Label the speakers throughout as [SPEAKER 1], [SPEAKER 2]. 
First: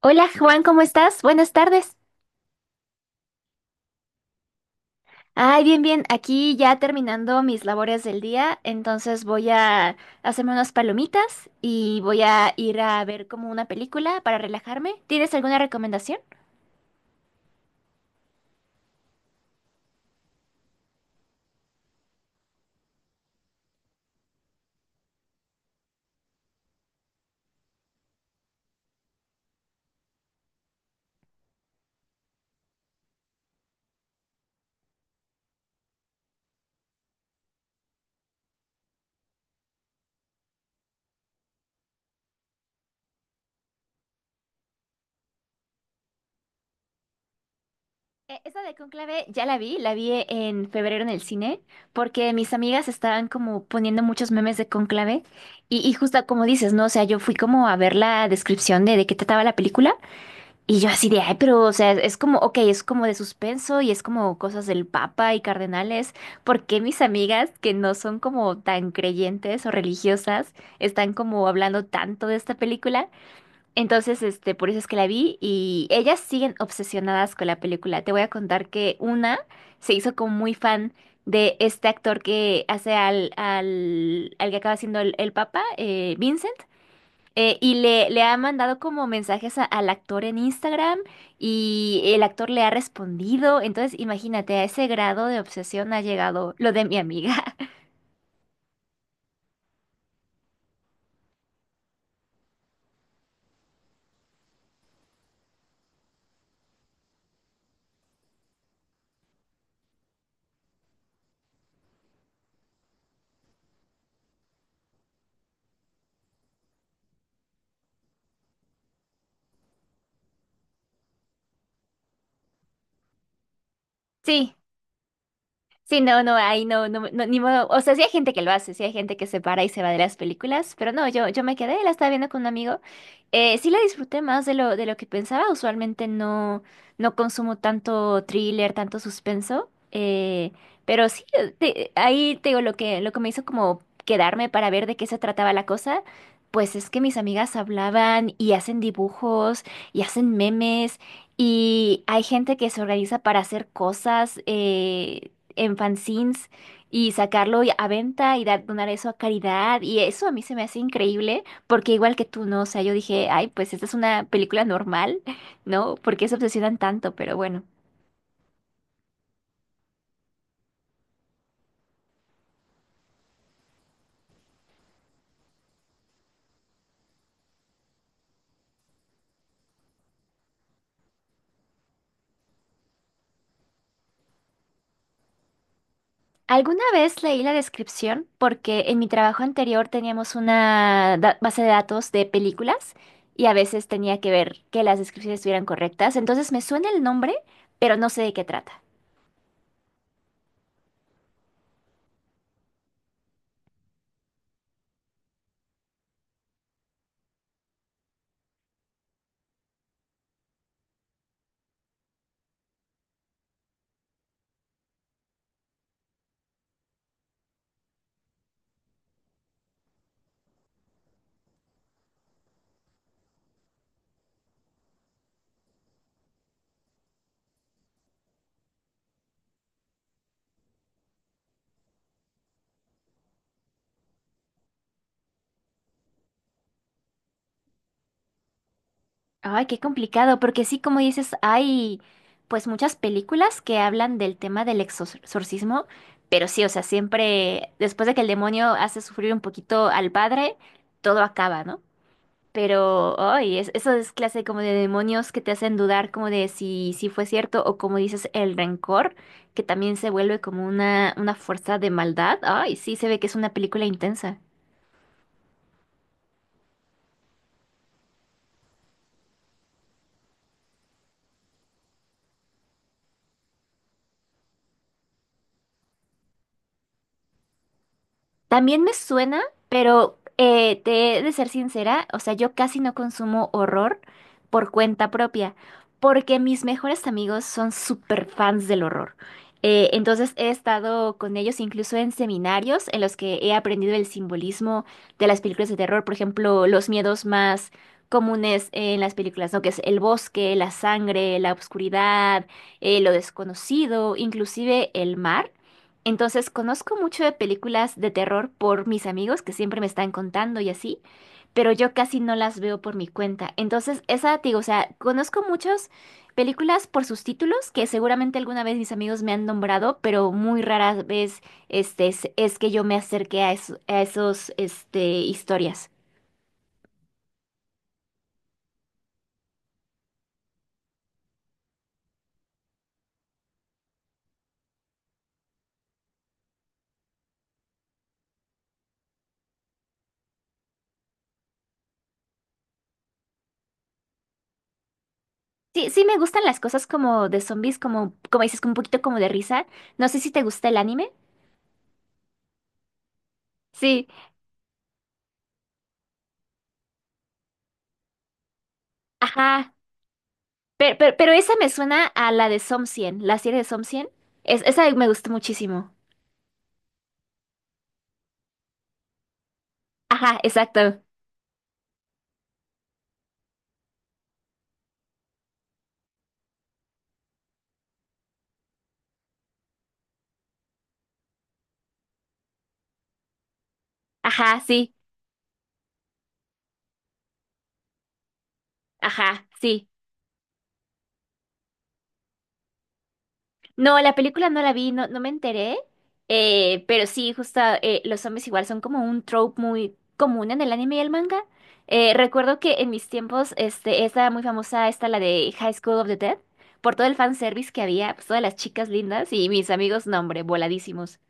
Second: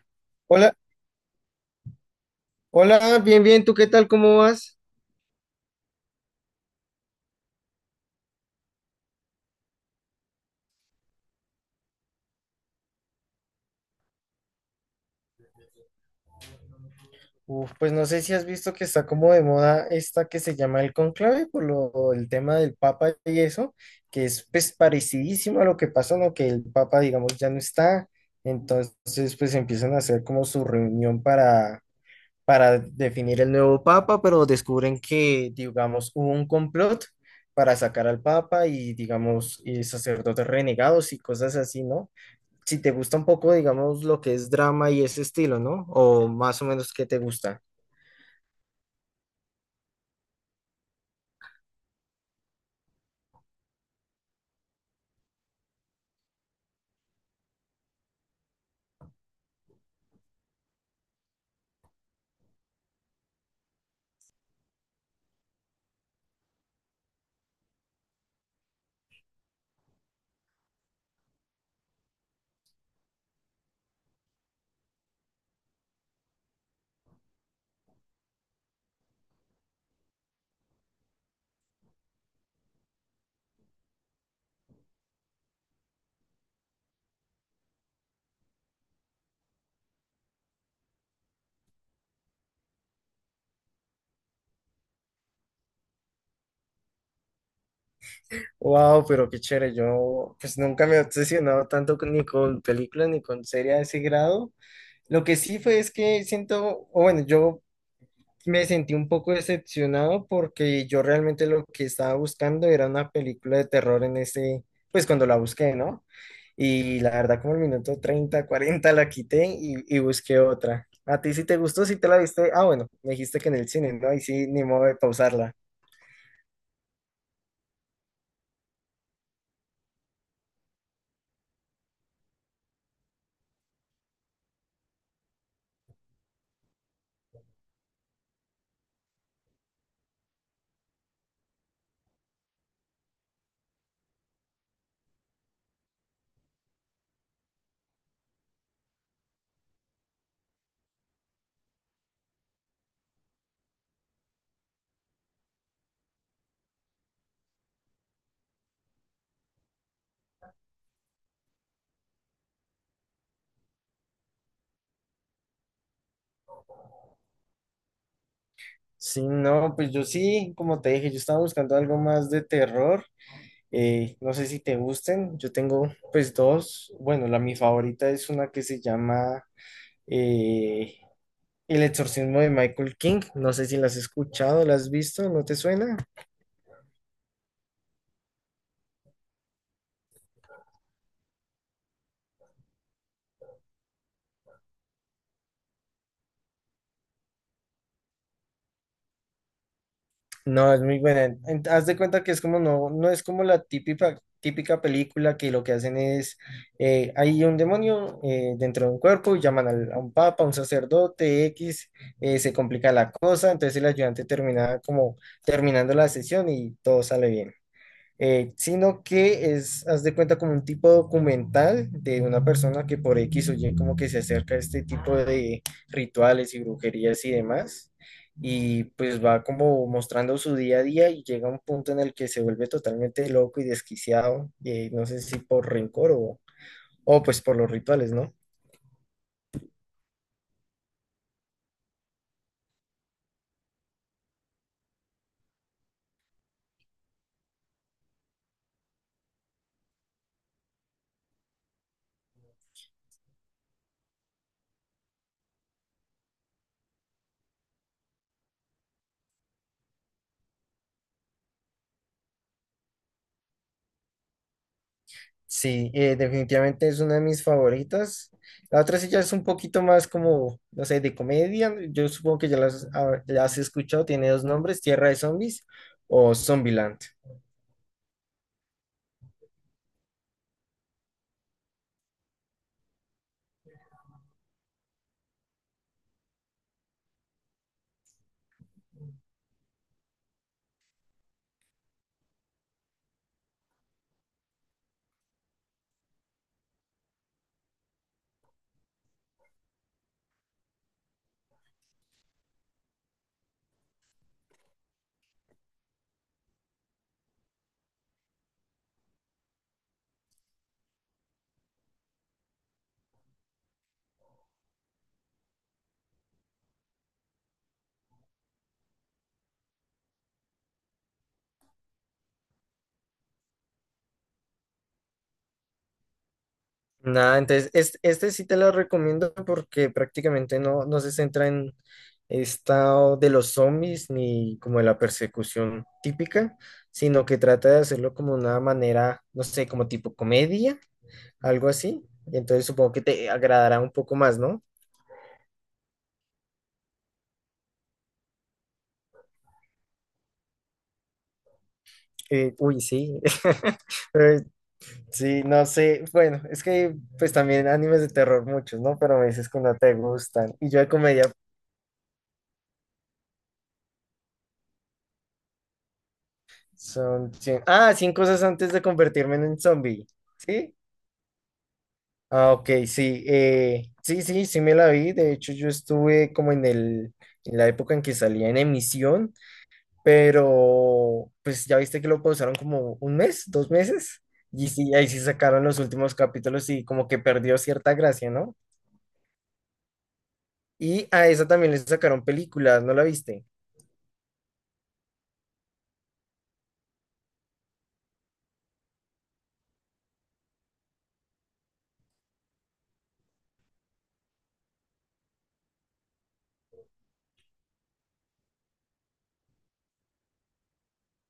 [SPEAKER 1] Hola Juan,
[SPEAKER 2] Hola,
[SPEAKER 1] ¿cómo estás? Buenas tardes.
[SPEAKER 2] hola, bien, bien, ¿tú qué tal? ¿Cómo vas?
[SPEAKER 1] Ay, bien, bien. Aquí ya terminando mis labores del día, entonces voy a hacerme unas palomitas y voy a ir a ver como una película para relajarme. ¿Tienes alguna recomendación?
[SPEAKER 2] Uf, pues no sé si has visto que está como de moda esta que se llama el Conclave el tema del Papa y eso, que es pues parecidísimo a lo que pasó, ¿no? Que el Papa, digamos, ya no está, entonces pues empiezan a hacer como su reunión para definir el nuevo Papa, pero descubren que, digamos, hubo un complot para sacar al Papa y, digamos, y sacerdotes renegados y cosas así, ¿no? Si te gusta un poco, digamos, lo que es drama y ese estilo, ¿no? O más o menos qué te gusta.
[SPEAKER 1] Esa de Conclave ya la vi en febrero en el cine, porque mis amigas estaban como poniendo muchos memes de Conclave y justo como dices, ¿no? O sea, yo fui como a ver la descripción de qué trataba la película. Y yo así de, ay, pero, o sea, es como, ok, es como de suspenso y es como cosas del Papa y cardenales. ¿Por qué mis amigas que no son como tan creyentes o religiosas están como hablando tanto de esta película? Entonces, por eso es que la vi y ellas siguen obsesionadas con la película. Te voy a contar que una se hizo como muy fan de este actor que hace al que acaba siendo el Papa, Vincent. Y le ha mandado como mensajes al actor en Instagram y el actor le ha respondido. Entonces, imagínate, a ese grado de obsesión ha llegado lo de mi amiga.
[SPEAKER 2] Wow, pero qué chévere. Yo pues nunca me he obsesionado tanto ni con películas ni con series a ese grado. Lo que sí fue es que siento, o bueno, yo me sentí un poco decepcionado porque yo realmente lo que estaba buscando era una película de terror en ese, pues cuando la busqué, ¿no? Y la verdad como el minuto 30 40 la quité y busqué otra. ¿A ti sí te gustó? ¿Sí te la viste? Ah, bueno, me dijiste que en el cine, ¿no? Y sí,
[SPEAKER 1] Sí,
[SPEAKER 2] ni modo de pausarla.
[SPEAKER 1] sí, no, no, ahí no, no, no, ni modo. O sea, sí hay gente que lo hace, sí hay gente que se para y se va de las películas, pero no, yo me quedé, la estaba viendo con un amigo. Sí la disfruté más de lo que pensaba. Usualmente no consumo tanto thriller, tanto suspenso. Pero sí, ahí te digo lo que, me hizo como quedarme para ver de qué se trataba la cosa. Pues es que mis amigas hablaban y hacen dibujos y hacen memes. Y hay gente que se organiza para hacer cosas. En fanzines y sacarlo a venta y donar eso a caridad. Y eso a mí se me hace increíble, porque igual que tú, ¿no? O sea, yo dije, ay, pues esta es una película normal, ¿no? ¿Por qué se obsesionan tanto? Pero bueno.
[SPEAKER 2] Sí, no, pues yo sí, como te dije, yo estaba buscando algo más de terror. No sé si te gusten, yo tengo pues dos. Bueno, la mi favorita es una que se llama eh, El exorcismo de Michael King, no sé si la has escuchado, la has visto, ¿no te suena?
[SPEAKER 1] Alguna vez leí la descripción porque en mi trabajo anterior teníamos una base de datos de películas y a veces tenía que ver que las descripciones estuvieran correctas. Entonces me suena el nombre, pero no sé de qué trata.
[SPEAKER 2] No, es muy buena. Haz de cuenta que es como no, no es como la típica, típica película que lo que hacen es, hay un demonio dentro de un cuerpo y llaman a un papa, a un sacerdote, X, se complica la cosa, entonces el ayudante termina como terminando la sesión y todo sale bien. Sino que es, haz de cuenta, como un tipo documental de una persona que por X o Y como que se acerca a este tipo de rituales y brujerías y demás, y pues va como mostrando su día a día y llega a un punto en el que se vuelve totalmente loco y desquiciado, no sé si por rencor o pues por los rituales, ¿no?
[SPEAKER 1] Ay, qué complicado, porque sí, como dices, hay pues muchas películas que hablan del tema del exorcismo, pero sí, o sea, siempre después de que el demonio hace sufrir un poquito al padre, todo acaba, ¿no? Pero, ay, eso es clase como de demonios que te hacen dudar como de si fue cierto o como dices, el rencor, que también se vuelve como una fuerza de maldad. Ay, sí, se ve que es una película intensa.
[SPEAKER 2] Sí, definitivamente es una de mis favoritas. La otra sí ya es un poquito más como, no sé, de comedia. Yo supongo que ya las, ah, ya has escuchado. Tiene dos nombres, Tierra de Zombies o Zombieland.
[SPEAKER 1] También me suena, pero te he de ser sincera, o sea, yo casi no consumo horror por cuenta propia, porque mis mejores amigos son súper fans del horror. Entonces he estado con ellos incluso en seminarios en los que he aprendido el simbolismo de las películas de terror, por ejemplo, los miedos más comunes en las películas, ¿no? Que es el bosque, la sangre, la oscuridad, lo desconocido, inclusive el mar. Entonces, conozco mucho de películas de terror por mis amigos que siempre me están contando y así, pero yo casi no las veo por mi cuenta. Entonces, esa, te digo, o sea, conozco muchas películas por sus títulos que seguramente alguna vez mis amigos me han nombrado, pero muy rara vez es que yo me acerqué a esos historias.
[SPEAKER 2] Nada, entonces es este sí te lo recomiendo porque prácticamente no, no se centra en estado de los zombies ni como de la persecución típica, sino que trata de hacerlo como una manera, no sé, como tipo comedia, algo así. Entonces supongo que te agradará un poco más, ¿no?
[SPEAKER 1] Sí, sí me gustan las cosas como de zombies, como, como dices, con un poquito como de risa. No sé si te gusta el anime.
[SPEAKER 2] Uy, sí.
[SPEAKER 1] Sí,
[SPEAKER 2] Eh, sí, no sé. Bueno, es que pues también animes de terror muchos, ¿no? Pero me dices que
[SPEAKER 1] ajá.
[SPEAKER 2] no te gustan. Y yo de
[SPEAKER 1] Pero, pero,
[SPEAKER 2] comedia
[SPEAKER 1] pero esa me suena a la de Som 100, la serie de Som 100. Es, esa me gustó muchísimo.
[SPEAKER 2] son 100. Ah, 100 cosas antes de convertirme en un zombie.
[SPEAKER 1] Ajá,
[SPEAKER 2] ¿Sí?
[SPEAKER 1] exacto.
[SPEAKER 2] Ah, ok, sí. Sí, sí, sí me la vi. De hecho, yo estuve como en el, en la época en que salía en emisión, pero pues ya viste que lo pausaron como un mes, 2 meses.
[SPEAKER 1] Ajá,
[SPEAKER 2] Y
[SPEAKER 1] sí.
[SPEAKER 2] sí, ahí sí sacaron los últimos capítulos y como que perdió cierta gracia, ¿no?
[SPEAKER 1] Ajá, sí.
[SPEAKER 2] Y a esa también le sacaron películas, ¿no la viste?
[SPEAKER 1] No, la película no la vi, no, no me enteré. Pero sí, justo los zombies igual son como un trope muy común en el anime y el manga. Recuerdo que en mis tiempos estaba muy famosa esta, la de High School of the Dead, por todo el fanservice que había, pues todas las chicas lindas y mis amigos, no, hombre, voladísimos.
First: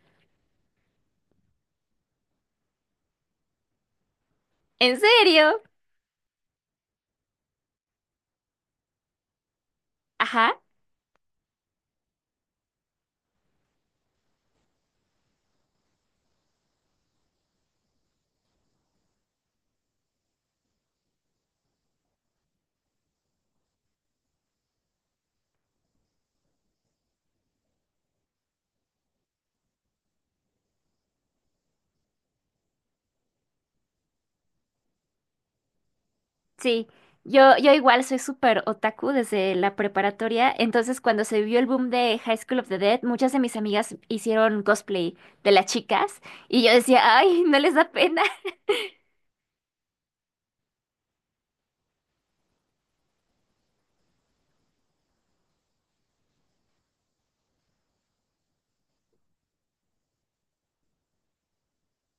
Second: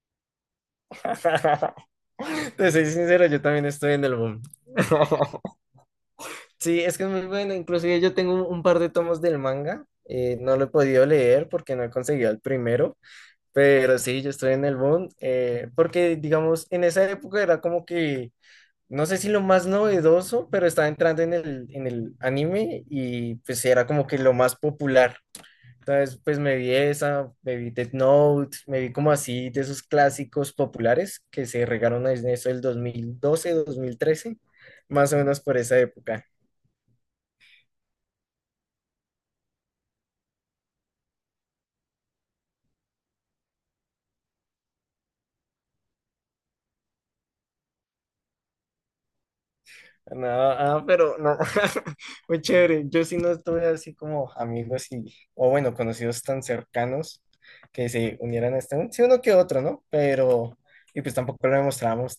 [SPEAKER 2] Te soy sincero, yo también estoy en el boom.
[SPEAKER 1] ¿En serio?
[SPEAKER 2] Sí, es que es muy bueno. Inclusive yo tengo un par de tomos del manga. No
[SPEAKER 1] Ajá.
[SPEAKER 2] lo he podido leer porque no he conseguido el primero. Pero sí, yo estoy en el boom. Porque, digamos, en esa época era como que, no sé si lo más novedoso, pero estaba entrando en el anime y pues era como que lo más popular. Entonces, pues me vi esa, me vi Death Note, me vi como así de esos clásicos populares que se regaron en eso del 2012, 2013, más o menos por esa época.
[SPEAKER 1] Sí, yo igual soy súper otaku desde la preparatoria, entonces cuando se vio el boom de High School of the Dead, muchas de mis amigas hicieron cosplay de las chicas y yo decía, ay, no les da pena.
[SPEAKER 2] No, ah, pero no, muy chévere. Yo sí no estuve así como amigos y, o bueno, conocidos tan cercanos que se unieran a este, sí uno que otro, ¿no? Pero, y pues tampoco lo demostrábamos.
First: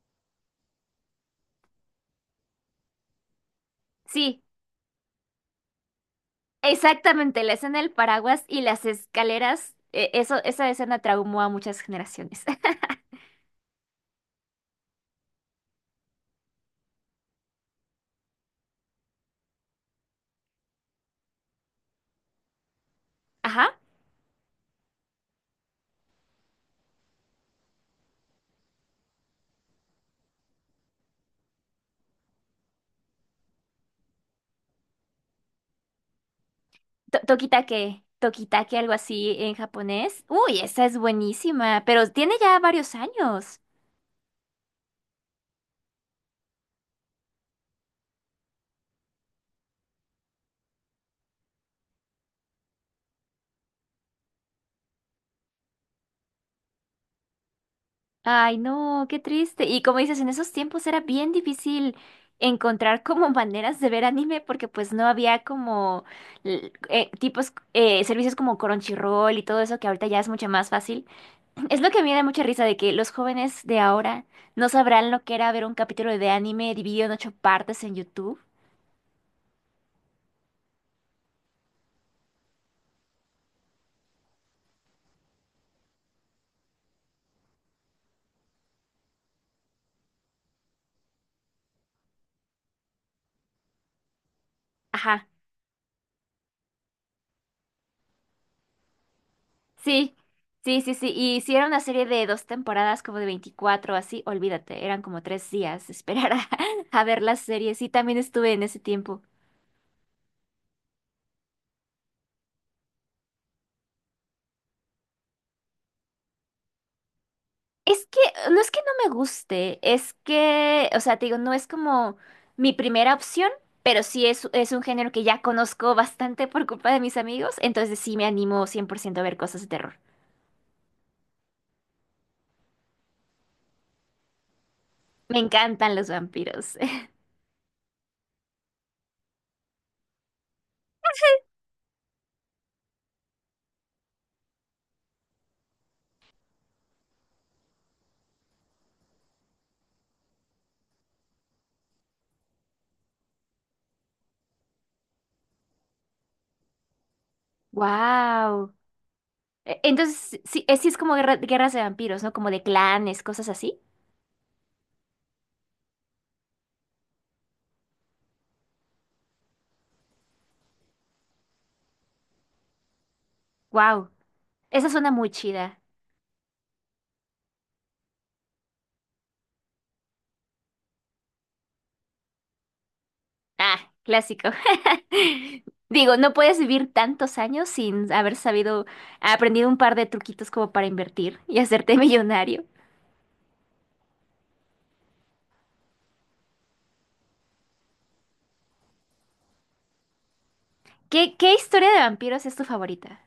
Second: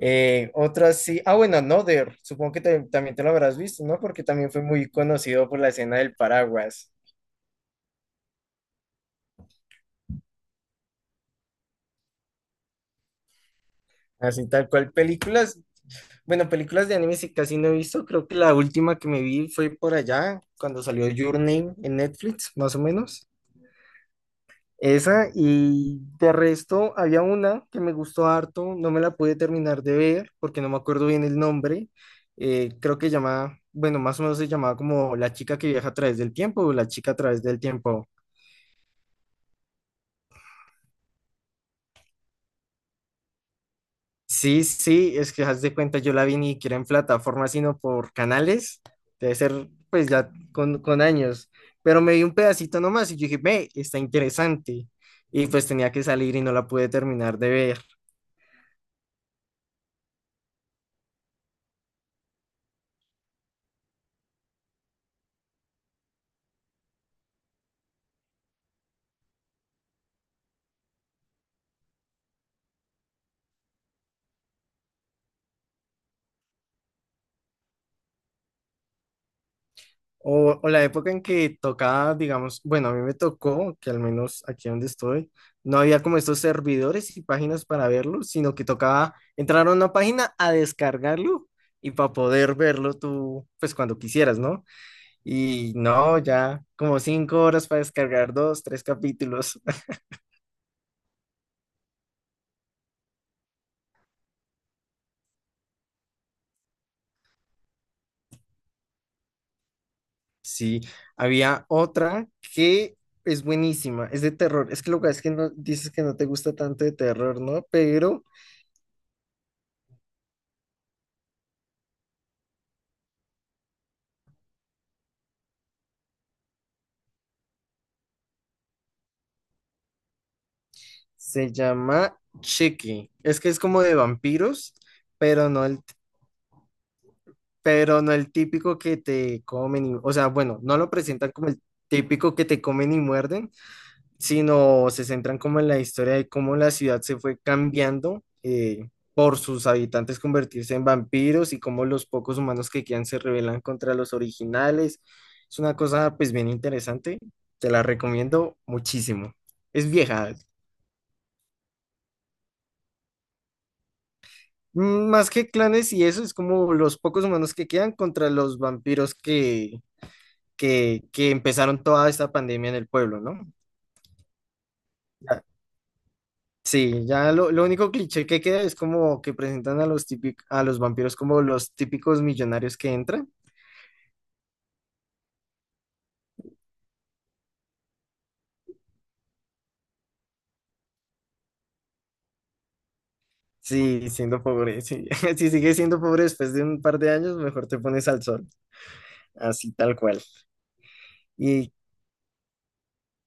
[SPEAKER 2] Otras sí, ah bueno, Another, supongo que también te lo habrás visto, ¿no? Porque
[SPEAKER 1] Sí,
[SPEAKER 2] también fue muy conocido por la escena del paraguas,
[SPEAKER 1] exactamente, la escena del paraguas y las escaleras, esa escena traumó a muchas generaciones.
[SPEAKER 2] así tal cual. Películas, bueno, películas de anime sí casi no he visto, creo que la última que me vi fue por allá, cuando salió Your Name en Netflix, más o menos.
[SPEAKER 1] Ajá,
[SPEAKER 2] Esa, y de resto había una que me gustó harto, no me la pude terminar de ver porque no me acuerdo bien el nombre, creo que llamaba, bueno, más o menos se llamaba como La chica que viaja a través del tiempo o La chica a través del
[SPEAKER 1] Tokitake,
[SPEAKER 2] tiempo.
[SPEAKER 1] Algo así en japonés. Uy, esa es buenísima, pero tiene ya varios años.
[SPEAKER 2] Sí, sí, es que haz de cuenta, yo la vi ni siquiera en plataforma, sino por canales, debe ser pues ya con años, pero me vi un pedacito nomás y yo dije, ve, está interesante, y pues tenía que salir y no la pude terminar de ver.
[SPEAKER 1] Ay, no, qué triste. Y como dices, en esos tiempos era bien difícil encontrar como maneras de ver anime porque pues no había como servicios como Crunchyroll y todo eso que ahorita ya es mucho más fácil. Es lo que a mí me da mucha risa de que los jóvenes de ahora no sabrán lo que era ver un capítulo de anime dividido en ocho partes en YouTube.
[SPEAKER 2] O la época en que tocaba, digamos, bueno, a mí me tocó, que al menos aquí donde estoy, no había como estos servidores y páginas para verlo, sino que tocaba entrar a una página a descargarlo y para poder verlo tú, pues cuando quisieras, ¿no?
[SPEAKER 1] Ajá.
[SPEAKER 2] Y no, ya como 5 horas para descargar dos, tres capítulos.
[SPEAKER 1] Sí, sí, sí, sí. Y si era una serie de dos temporadas, como de 24, así, olvídate, eran como tres días esperar a, a ver las series. Y también estuve en ese tiempo.
[SPEAKER 2] Sí, había otra que es buenísima, es de terror. Es que lo que es que no, dices que no te gusta tanto de terror, ¿no?
[SPEAKER 1] Es que,
[SPEAKER 2] Pero
[SPEAKER 1] no es que no me guste, es que, o sea, te digo, no es como mi primera opción, pero sí es un género que ya conozco bastante por culpa de mis amigos, entonces sí me animo 100% a ver cosas de terror.
[SPEAKER 2] se llama Chucky. Es que es como de vampiros,
[SPEAKER 1] Me
[SPEAKER 2] pero no el,
[SPEAKER 1] encantan los vampiros.
[SPEAKER 2] pero no el típico que te comen y, o sea, bueno, no lo presentan como el típico que te comen y muerden, sino se centran como en la historia de cómo la ciudad se fue cambiando por sus habitantes convertirse en vampiros y cómo los pocos humanos que quedan se rebelan contra los originales. Es una cosa pues bien interesante, te la recomiendo
[SPEAKER 1] Wow.
[SPEAKER 2] muchísimo. Es vieja,
[SPEAKER 1] Entonces, sí es como guerras de vampiros, ¿no? Como de clanes, cosas así.
[SPEAKER 2] más que clanes y eso, es como los pocos humanos que quedan contra los vampiros que, empezaron toda esta pandemia en el pueblo, ¿no?
[SPEAKER 1] Wow, esa suena muy chida.
[SPEAKER 2] Sí, ya lo único cliché que queda es como que presentan a los a los vampiros como los típicos millonarios que entran.
[SPEAKER 1] Ah, clásico. Digo, no puedes vivir tantos años sin haber sabido, aprendido un par de truquitos como para invertir y hacerte millonario.
[SPEAKER 2] Sí, siendo pobre, sí. Si sigues siendo pobre después de un par de años, mejor te pones al sol, así tal cual.
[SPEAKER 1] ¿Qué, qué
[SPEAKER 2] Y
[SPEAKER 1] historia de vampiros es tu favorita?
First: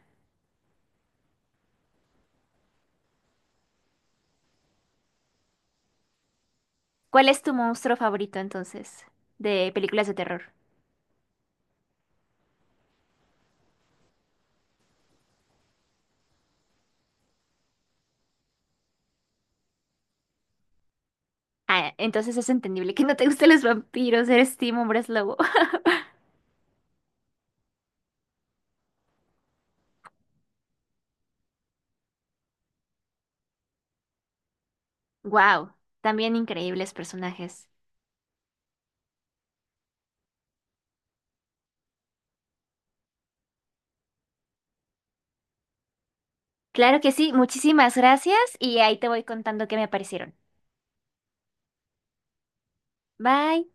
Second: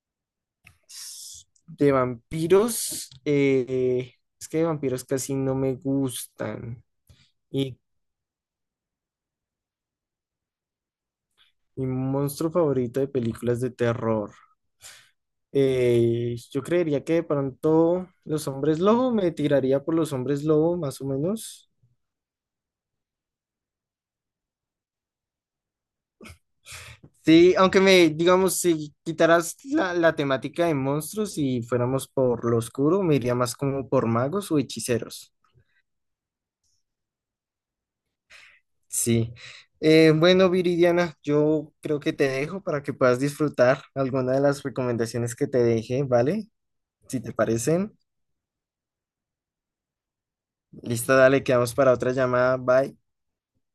[SPEAKER 2] de vampiros, es que de vampiros casi no me gustan.
[SPEAKER 1] ¿Cuál es tu
[SPEAKER 2] Y
[SPEAKER 1] monstruo favorito entonces de películas de terror?
[SPEAKER 2] mi monstruo favorito de películas de terror. Yo creería que de pronto los hombres lobo, me tiraría por los hombres lobo, más o menos.
[SPEAKER 1] Ah, entonces es entendible que no te gusten los vampiros, eres Team Hombres Lobo.
[SPEAKER 2] Sí, aunque me, digamos, si quitaras la temática de monstruos y fuéramos por lo oscuro, me iría más como por magos o hechiceros.
[SPEAKER 1] Wow, también increíbles personajes.
[SPEAKER 2] Sí. Bueno, Viridiana, yo creo que te dejo para que puedas disfrutar alguna de las recomendaciones que te dejé, ¿vale?
[SPEAKER 1] Claro que
[SPEAKER 2] Si te
[SPEAKER 1] sí, muchísimas
[SPEAKER 2] parecen.
[SPEAKER 1] gracias y ahí te voy contando qué me parecieron.
[SPEAKER 2] Listo, dale, quedamos para otra llamada. Bye.
[SPEAKER 1] Bye.